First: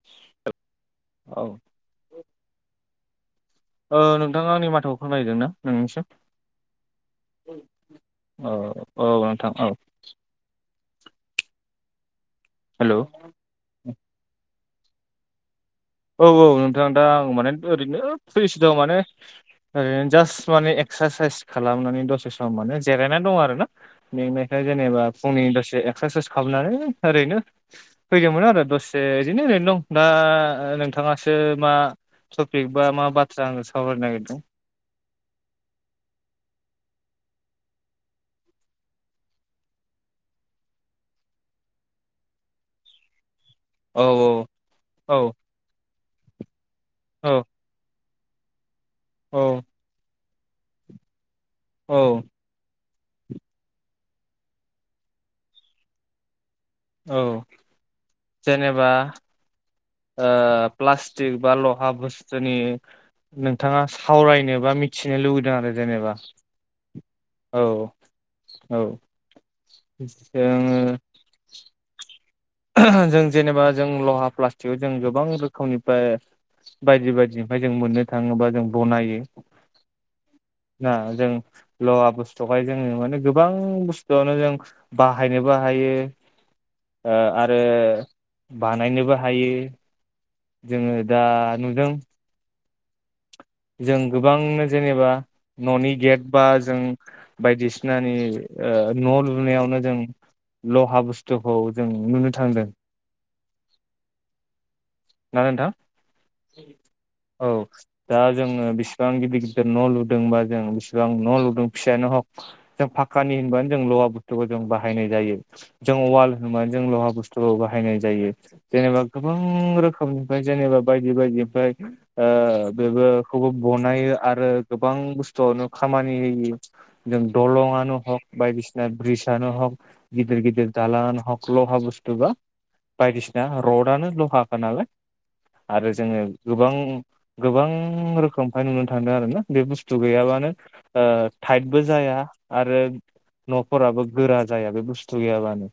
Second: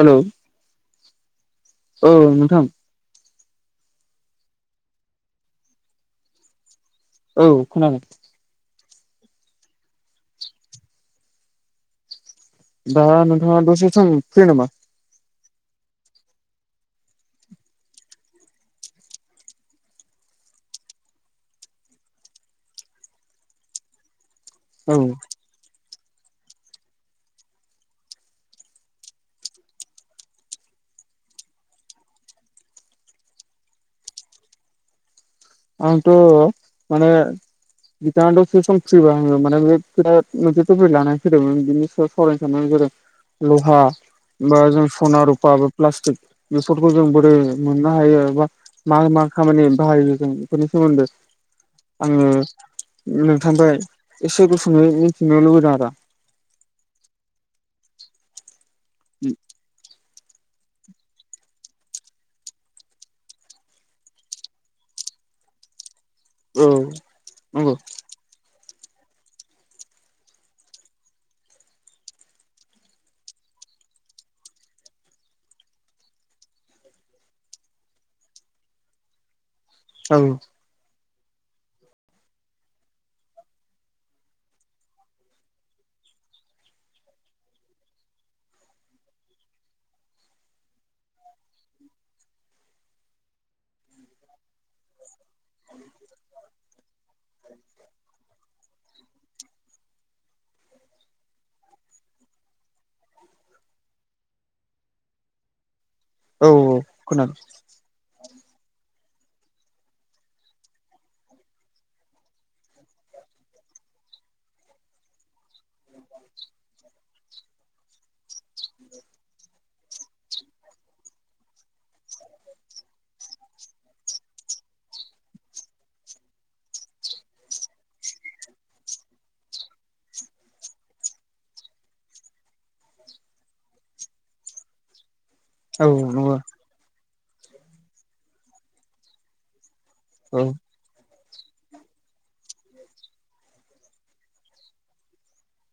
हेल' औ औ नोंथां ओ नोंथाङा आंनि माथोखौ खोनाहैदोंना नोंनिसिम औ खोनादों औ औ नोंथां औ हेल' दा नोंथाङा दसे सम फ्रि नामा? औ औ नोंथां दा आं माने ओरैनो फ्रिसो दं माने ओरैनो जास्ट माने एक्सारसाइस खालामनानै दसे सम माने जिरायनानै दं आरोना मेंनाय औ जेनेबा फुंनि दसे एक्सारसाइस खालामनानै ओरैनो फैदोंमोन आरो दसे इदिनो ओरैनो दं दा नोंथाङासो मा टपिक बा मा बाथ्रा आङो सावरायनो नागिरदों? आंथ' माने बिथाङा दसे सम फ्रिबा आङो माने बे खोथा मोनसे टपिक लानानै फैदोंमोन बिनि सायाव सावरायनो सान [unintelligible] ल'हा औ औ बा जों सना औ रुफा बा प्लास्टिक बेफोरखौ जों बोरै औ मोननो हायो बा मा मा औ खामानि बाहायो जों बेफोरनि सोमोन्दै औ आङो नोंथांफ्राय एसे गुसुङै मिथिनो लुबैदों आरो औ जेनेबा ओ प्लास्टिक बा लहा बस्थुनि नोंथाङा सावरायनो बा मिथिनो लुुबैदों आरो जेनेबा औ औ नंगौ औ आङो जों जेनेबा जों लहा प्लास्टिकआव जों गोबां रोखोमनिफ्राय बायदि बायदिफ्राय जों मोननो थाङोबा जों बनायो। औ दा जों लहा बुस्थुखाय जोङो माने गोबां बुस्थुआवनो जों बाहायनोबो हायो। ओ आरो बानायनोबो हायो। जोङो दा नुदों। जों गोबांनो जेनेबा न'नि गेट बा जों बायदिसिनानि ओ न' लुनायावनो जों लहा बुस्थुखौ जों नुनो थांदों ना नोंथां औ खोनादों औ दा जोङो बिसि बां गिदिर गिदिर न' लुदोंबा जों बिसेबां न' लुदों फिसायानो हक जों फाखकानि होनबानो जों ल लहा बुस्थुखौ जों बाहायनाय जायो। जों वाल होनानै जों लहा बुस्थुखौ बाहायनाय जायो जेनेबा गोबां रोखोम निफ्राय जेनेबा बायदि बायदिनिफ्राय ओ बेखौबो बनायो आरो गोबां गोबां बुस्थुवनो खामानि होयो जों दलङानो हक बायदिसिना ब्रिजआनो हक गिदिर गिदिर दालाङानो हक लहा बुस्थु बा बायदिसिना रडआनो लहाखा नालाय औ आरो जोङो नंगौ गोबां गोबां रोखोमहाय नुनो थांदों आरोना बे बुस्थु थु औ गैयाबानो टाइटबो जाया आरो न'फोराबो गोरा जाया बे बुस्थु गैयाबानो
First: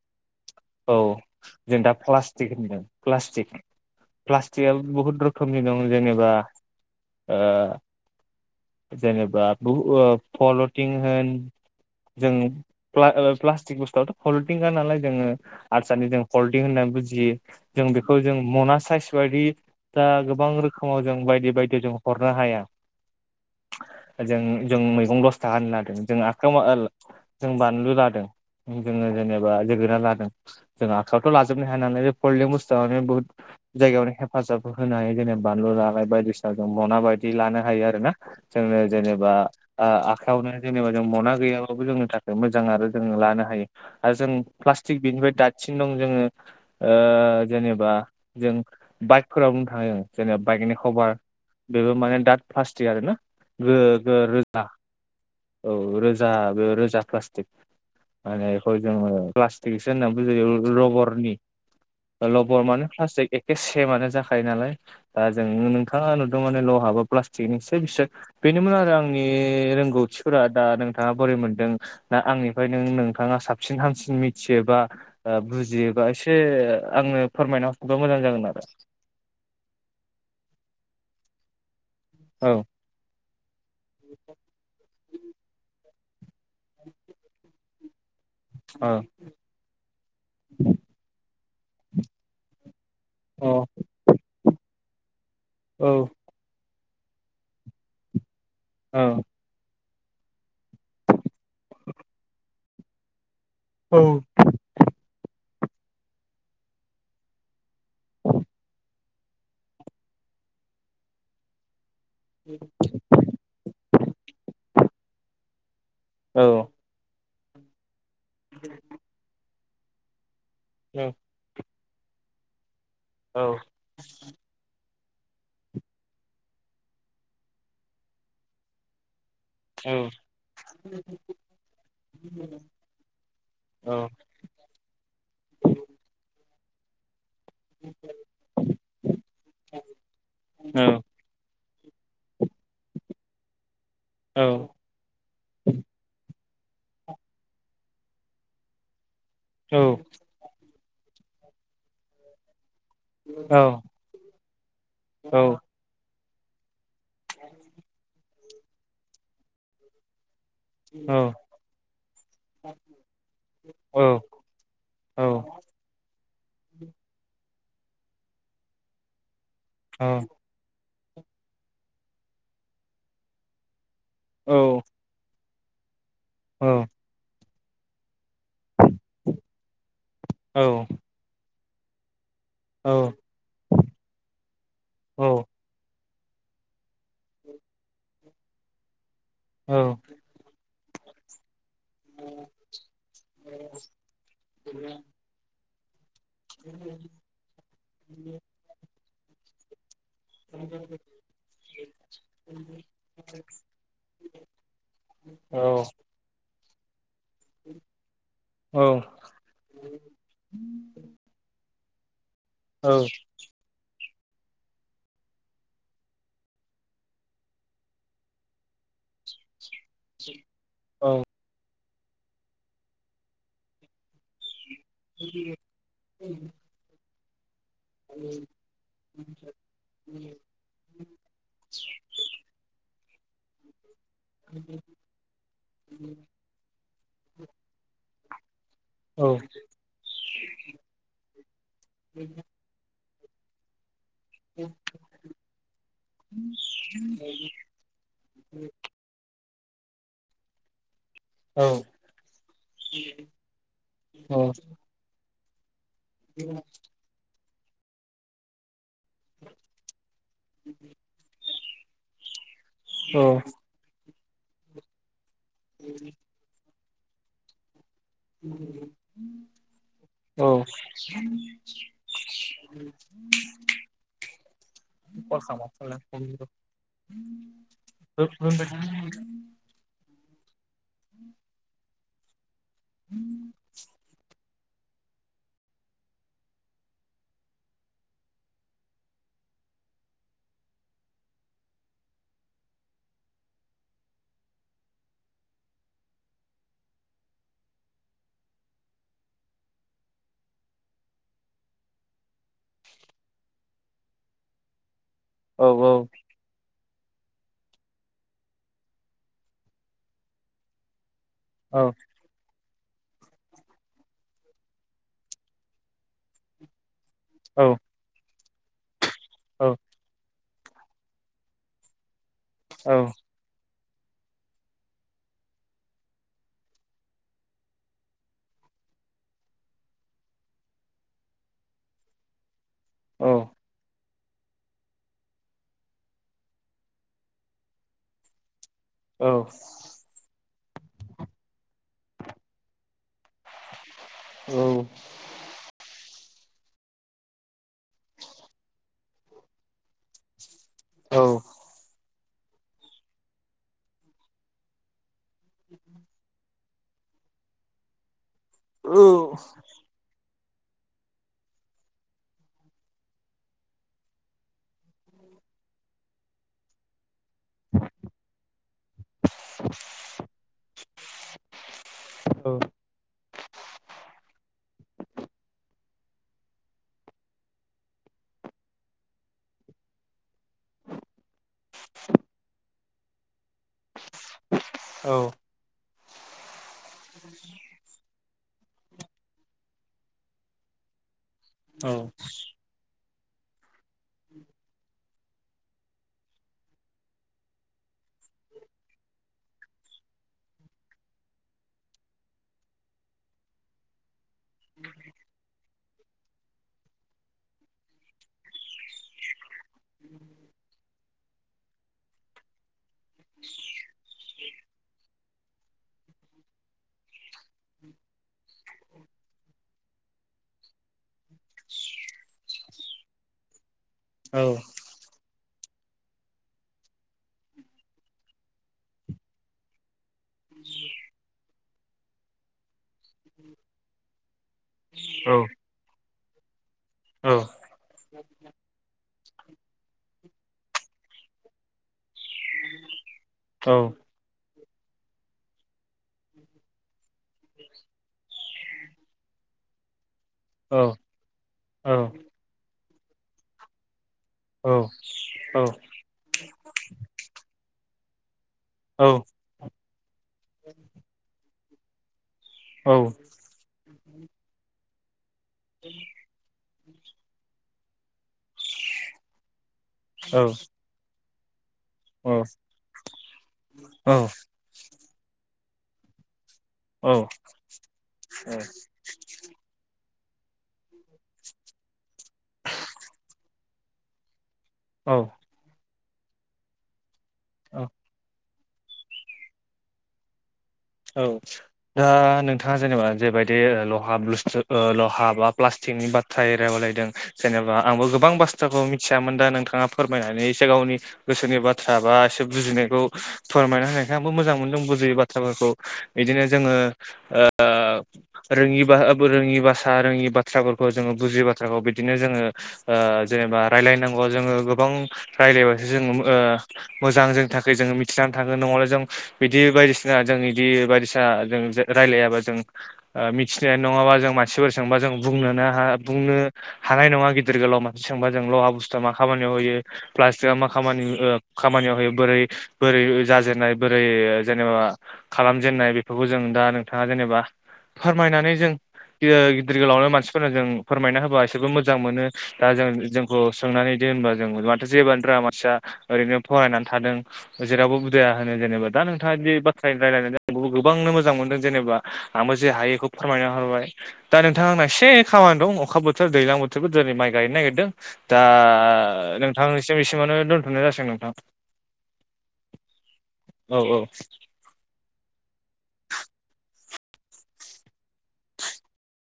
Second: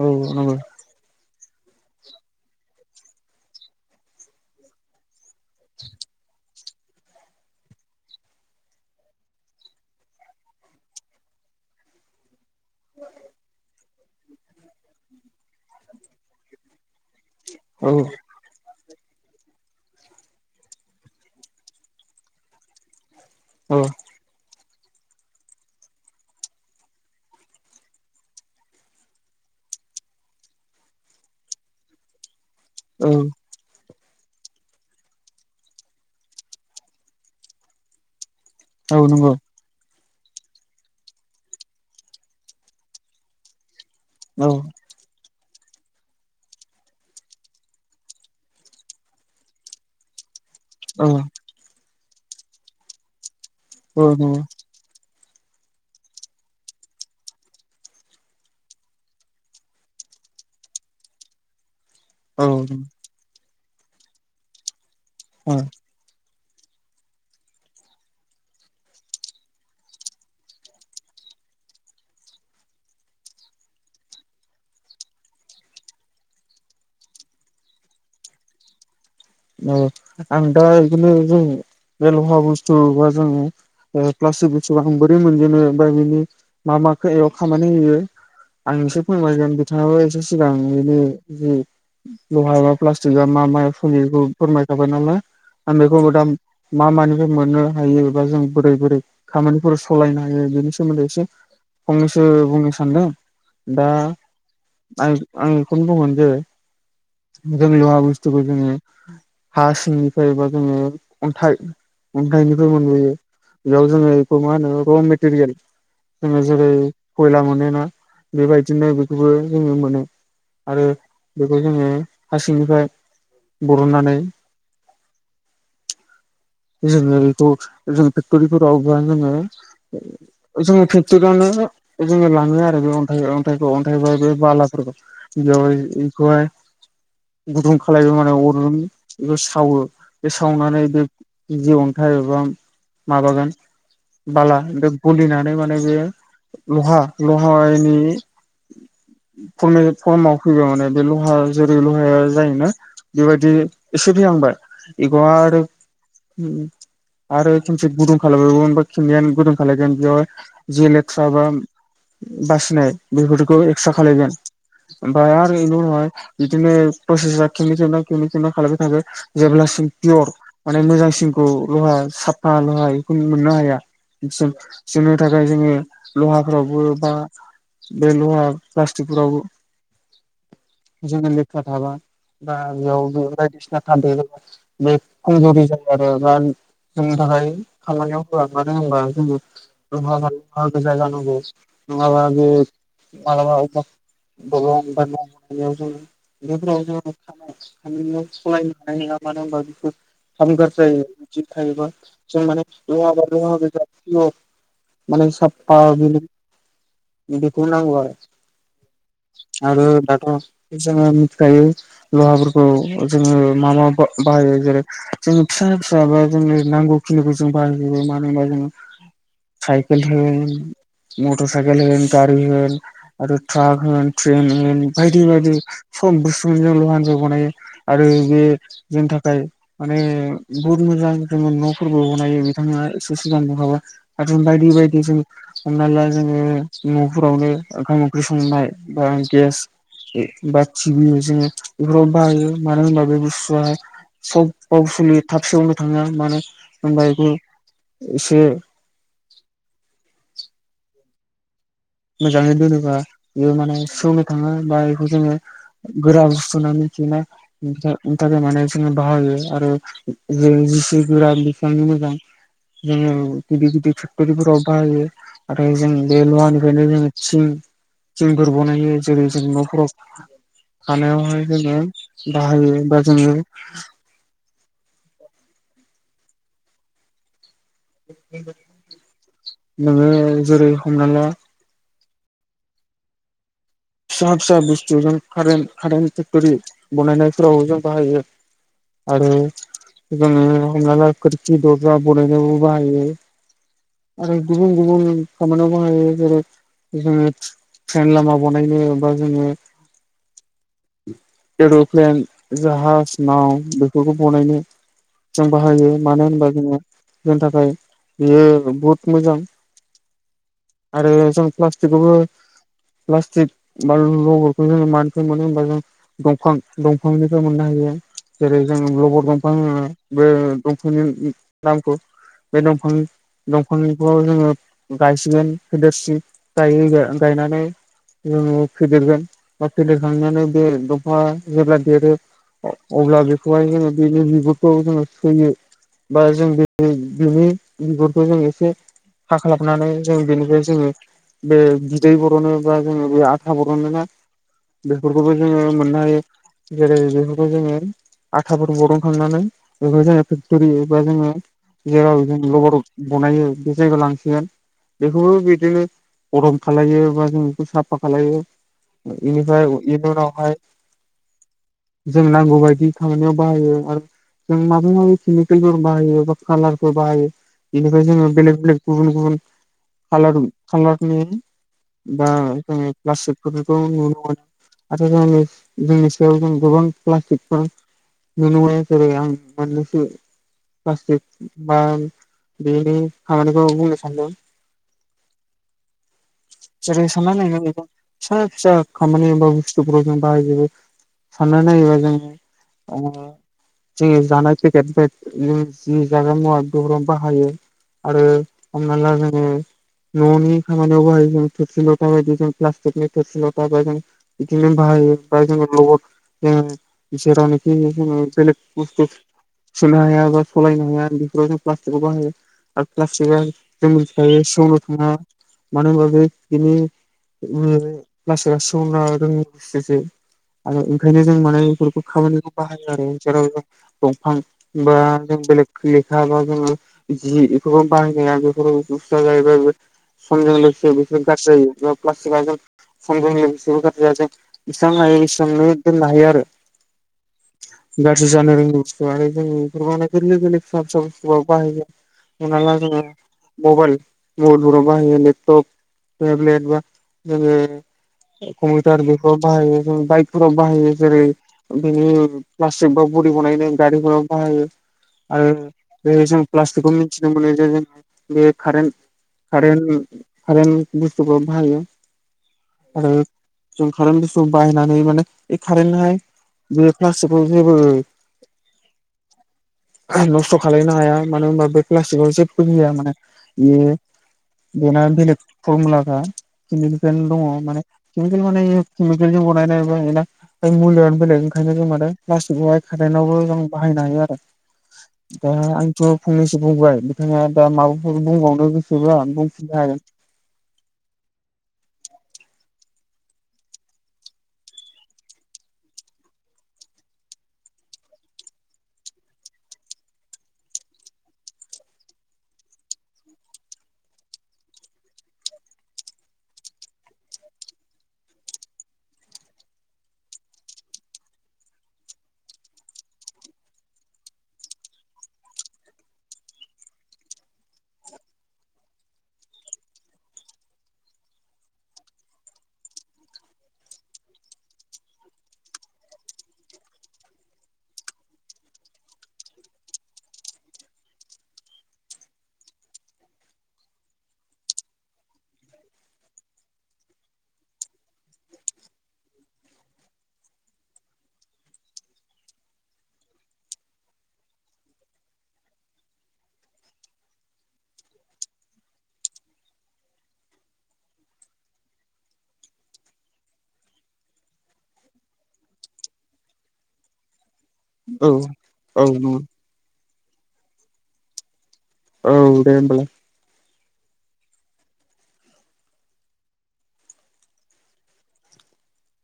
औ नंगौ औ जों दा प्लास्टिक होनदों प्लास्टिक प्लास्टिकआबो बहुत रोखोमनि दं जेनेबा ओ जेनेबा बु ओ फल'टिं होन जों प्ला ओ प्लास्टिक बुस्थुआथ' फलटिं नालाय जोङो हारसानि जों पलटिं होननानै बुजियो जों औ बेखौ अना साइस बायदि दा गोबां रोखोमाव जों बायदि बायदि जों हरनो हाया। औ जों जों मैगं दस थाखा होन लादों जों आखायाव जों बानलु लादों जोङो जेनेबा जोगोना लादों जों आखायावथ' लाजोबनो हाया नाल बे फलदों बुस्थुवनो औ बहुत जायगायावनो हेफाजाब होनो हायो जेने बानलु रालाय बायदिसिना जों मना बायदि लानो हायो आरो ना जोंनो औ नंगौ जेनेबा ओ आ खावनो जेनेबा जों मना गैयाबाबो जोंनि थाखाय मोजां आरो जोङो लानो हायो। आरो जों औ प्लास्टिक बेनिफ्राय दासिन दं जोङो जेनेबा जों बाइकफोराव बुंनो थाङो जों जेनेबा बाइकनि खभार बेबो माने दाथ फार्स्ट आरोना गो औ गो नंगौ रोजा औ रोजा बे रोजा प्लास्टिक माने बेखौ जोङो प्लास्टिकसो होननानै बुजायो रबरनि औ रबर मानो एखे सेमानो जाखायो नालाय दा जों औ नोंथाङा लहाबो बिस बेनोमोन आरो आंनि रोंगौथिफोरा दा नोंथाङा बारै मोनदों ना आंनिफ्राय न नोंथाङा साबसिन हामसिन मिथियोबा बुजियोबा एसे आंनो फोरमायना हरबा मोजां जागोन आरो औ आं दा बिदिनो जों बे लहा औ बुस्थु बा जोङो प्लास्टिक बस्थुखौ जों बोरै मोनजेनो बा ओमफ्राय बिनि मा माखौ एयाव खामानि होयो आं एसे औ फोरमायगोन बिथाङाबो एसे सिगां बेदिनो जों लहायाव प्लास्टिक आ मा मा औ फैयो फोरमायखाबाय नालाय आं औ बेखौबो दा मा मानिफ्राय मोननो हायो एबा जों बोरै औ बोरै खामानिफोर सालायनो हायो बेनि सोमोन्दै एसे फंनैसो बुंनो सानदों दा औ आं आं बेखौनो बुङो जो जों लहा बुस्थुखौ जोङो हा सिंनिफ्राय बा जोङो अन्थाइ अन्थाइनिफ्राय मोनबोयो बेयाव जोङो बेखौ मा होनो र मेटेरियेल औ जोङो जेरै खयला मोनोना बेबायदिनो बेखौबो जोङो मोनो आरो औ बेखौ जोङो हारसिंनिफ्राय बरननानै जोङोखौ जों फेक्ट'रिफोरावबा जोङो औ जोङो फेक्टरियावनो जोङो लाङो आरो बे अन्थाइ अन्थाइखौ अन्थाइ बा बे बालाफोरखौ जय खौहाय गुदुं खालामलबाय माने अरुम बेखौ सावो बे सावनानै बे जि अन्थाइ एबा माबागोन औ बाला बे गलिनानै माने बे लहा लहानि औ फरमाव फैबा माने बे लहा जेरै लहाया जायोना बेबायदि औ एसे फैहांबाय एखौ आरो आरो खनसे गुदुं खालामलगोना खननैयानो गुदुं खालामलगोन बेयाव जि लेथ्रा बा बासिनाय बेफोरखौ एक्सथ्रा खालायगोन ओमफाय आरो इनि उनावहाय बिदिनो प्रसेसा केकेल न केमिकेल ना खालामबाय थाबो जेब्लासिम पियर माने मोजां खौ लहा साफा लहा बेखौ मोननो हाया जोंनो थाखाय जोङो लहाफ्रावबो बा बे लहा प्लास्टिकफोराव जोङो लेखा थाबा बा बेयाव बायदिसिना थान्दै बे खमजुरि जायो आरो बा जोंनि थाखाय खामानियाव होआ मानो होनबा जायगा नागौ नङाबा आ मालाबा मा बेफोराव जोङाम सलायनो हानाय नाया मानो होनबा बेफोर [unintelligible] माने साबपा बि बिदिखौ नांगौ आरो दाथ मिथिखायो लहाफोरखौ जोङो मा मा बाहायो? जेरै जों फिसा फिसाबा जोंनो नांगौखिनिखौ जों बाहायजोबो मानो होनबा जोङो साइकेल होन मटर साइकेल होन गारि होन आरो ट्राक होन ट्रेन होन बायदि बायदि सम बुस्सु जल हान्जा बानायो। आरो बे जोंनि थाखाय माने बुहुत मोजां जोङो न फोरबो बनायो बिथाङा एसे सिगां बहाबा आरो बायदि बायदि जों हमना ला जोङो न'फोरावनो ओंखाम ओंख्रि संनाय बा गेस बा टिभि जोङो बेफोराव बाहायो मानो होनबा बेफोर सबस [unintelligible] थाबसेयावनो थाङा मानो होनबा बेखौ एसे मोजाङै दोनोबा बियो माने सोंनो थाङो बा बेखौ जोङो गोरा बुस्थु मिथिनो थाखाय माने जो बाहायो आरो जों जिस गोरा बेसेबांनो मोजां जोङो बिदि फोराव बाहायो आरो जों बे लहानिफ्रायनो जोङो थिं जोंफोर बनायो जेरै जों नखराव खानायावनो जोङो बाहाय खाम नोङो जेरै हमना ला [inaudible] फिसा फिसा बुस्थु जों कारेन कारेन्ट फेक्टरि बानायनायफोरावबो जों बाहायो। आरो जोङो हमनाला खोरखि दरजा बनायनायावबो बाहायो। आरो गुबुन गुबुन खामानियाव बाहायो जेरै जोङो ट्रेन लामा बनायनो बा जोङो एर'प्लेन जाहाज नाव बेफोरखौ बनायनो जों बाहायो मानो होनबा जोङो जोंनि थाखाय बेयो बहुत मोजां आरो जों औ प्लास्टिकखौबो प्लास्टिक बा लगरखौ जोङो मानिफ्राय मोनो होनबा जों दंफांं दं दफांनिफ्राय मोननो हायो जेरै जों लबर दंफां मोनो बे दंफांनि नामखौ बे दंफांनि दं [unintelligible] जोङो गायसिगोन फेदेरसिगोन गायो गायनानै जोङो फेदेरगोन बा फेदेरखांनानै बे दंफाङा जेब्ला देरो अब्ला बेखौहाय जोङो बिनि बिगुरखौ जोङो सोयो बा जों बे बेनि बिगुरखौ जों एसे हाख्लाबनानै जों बेनिफ्राय जोङो बे बिदै बर'नो। बा जोङो बे आथा बरगोनो ना बेफोरखौबो जोङो मोननो हायो। जेरै बेफोरखौ जोङो आथाफोर बरनखांनानै बेखौ जोङो [unintelligible] एबा जोङो जेराव जों लबर बनायो बे जायगायाव लांसिगोन बेखौबो बिदिनो गरम खालायो बा जों बेखौ साफा खालायो। इनिफ्राय इनि उनावहाय जों नांगौ बायदि खामानियाव बाहायो आरो। जों माबा माबि केमिकेलफोर बाहायो बा कालारफोर बाहायो। बेनिफ्राय जोङो बेलेक बेलेक गुबुन गुबुन खालार खालारनि दा्ला [inaudible] नुनो मोनो आरो जों जोंनि सायाव जों गोबां प्लाटिकफोर नुनो [unintelligible] आं मोननैसो फ्लास्टिक बा बिनि खामानि औ बुंनो सानदों जेरै सानना नाय नों बेखौ फिसा फिसा खामानि एबा बुस्थुफोराव जों बाहायजोबो साननानै नायोबा जोङो ओ जोङो जानाय पेकेट जि जाग्रा मुवा बेराव बाहायो आरो हमना ला जोङो न'नि खामानियाव बाहायो जों थोरसि लथा बायदि जों प्लास्टिकनि थोरसि लथा बा जों बिदिनो बाहायो बा जोङो लबर जाहा जेरावनाखि जोङो बेलग बुस्थु सुनो हाया बा सालायनो हाया बेफोराव जों प्लास्टिकखौ बाहायो आरो प्लास्टिकआ जों मिथिखायो सेवनो थाङा मानो होनबा बै बिनि उन [unintelligible] आरो ओंखायनो जों माने बेफोरखौ खामानिखौ बाहायो आरो जेराव दंफां बा जों बेलेग लेखाबा जोङो जि बेफोरखौ बाहायनो हाया बेफोर [unintelligible] जाहैबाय समजों लोगोसे बिसोरबो गाज्रि जायो प्लास्टिकआ समजों लोगोसे लोगोसेबो गाज्रि जाया जों एसेबां हायो एसबांनो दोननो हायो आरो गाज्रि जानो रोंगौ आरो जों बेफोर माने गोरलै गोरलै फिसा फिसा फिसौबा बाहायोगोन हमनाला जोङो मबाइल मबाइलफोराव बाहायो लेपट'प टेब्लेट बा जोङो कम्पिउटार बेफ्राव बाहायो जों बाइक फोराव बाहायो जेरै बेनि प्लास्टिक बा बदि बनायनो गारिफोराव बाहायो आरो बे जों प्लास्टिकखौ जों मिथिनो मोनो जे जों बे कारेन कारेन कारेन बुस्थुखौ बाहायो आरो जों कारेन बुस्थुखौ बाहायनानै माने बे खारेनाहाय बे प्लास्टिकखौ जेबो नस्थ' खालायनो हाया मानो होमबा बे प्लास्टिकआव जेबो गैया माने बे बेना बेलेक फरमुलाफ्रा केमिकेल दङ माने केमिकेल माने केमिकेलजों बनायनाया एबा बे मलिआनो बेलेग ओंखायनो जों माने प्लास्टिकखौहाय कारेन्टआवबो जों बाहायनो हायो आरो दा आंथ' फंनैसो बुंबाय बिथाङा दा औ माबाफोर बुंबावनो गोसोबा बुंफिननो हागोन औ दा नोंथाङा जेनेबा जेबायदि लहा लहा बा प्लास्टिकनि बाथ्रा रायायलायदों जेनेबा आंबो गोबां बाथ्राखौ मिथियामोन दा नोंथाङा फोरमायनानै एसे गावनि गोसोनि बाथ्रा बा एसे बु बुजिनायखौ फोरमायना होनायखाय आंबो मोजां मोनदों बुजियै बाथ्राफोरखौ बिदिनो जोङो रोङि रोङि भाषा रोङि बाथ्राफोरखौ जोङो बुजियो बाथ्राखौ बिदिनो जोङो जेनेबा रायलायनांगौ जोङो गोबां रायलायबासो जों मोजां जोंनि थाखाय जोङो मिथिनानै थागोन नङाबोला जों बिदि बायदिसिना जोंनि बि बायदिसिना जों रायलायाबा जों मिथिनाय नङाबा जों मानसिफोर सोंबा जों बुंनो बुंनो हानाय नङा गेदेर गोलाव मानसि सोंबा जों लहा बुुसतुआ मा खामानियाव होयो प्लासटिक आ मा खामनि ओ खामानियाव होयो बोरै बोरै जाजेननाय बोरै जेनेबा खालामजेननाय बेफोरखौ जों दा नोंथाङा जेनेबा फोरमायनानै जों गिदिर गोलावनो मानसिफोरनो जों फोरमायना होबा एसेबो मोजां मोनो दा जों जोंखौ सोंनानै होनबा जों माथो जेबोआनो रोङा मानसिया ओरैनो फरायनानै थादों जेरावबो उदाया होनो जेनेबा दा नोंथा बिदि बाथ्रा [unintelligible] गोबांनो मोजां मोनदों जेनेबा आंबो जे हायो बेखौ फोरमायना होबाय दा नोंथां आंना एसे खामानि दं अखा बोथोर दैजां बोथोरबो दिनै माइ गायनो नागिरदों औ दा औ नंगौ नोंथांनिसिम एसेमावनो दोन्थ'नाय जासिगोन नोंथां औ दे होमबालाय औ औ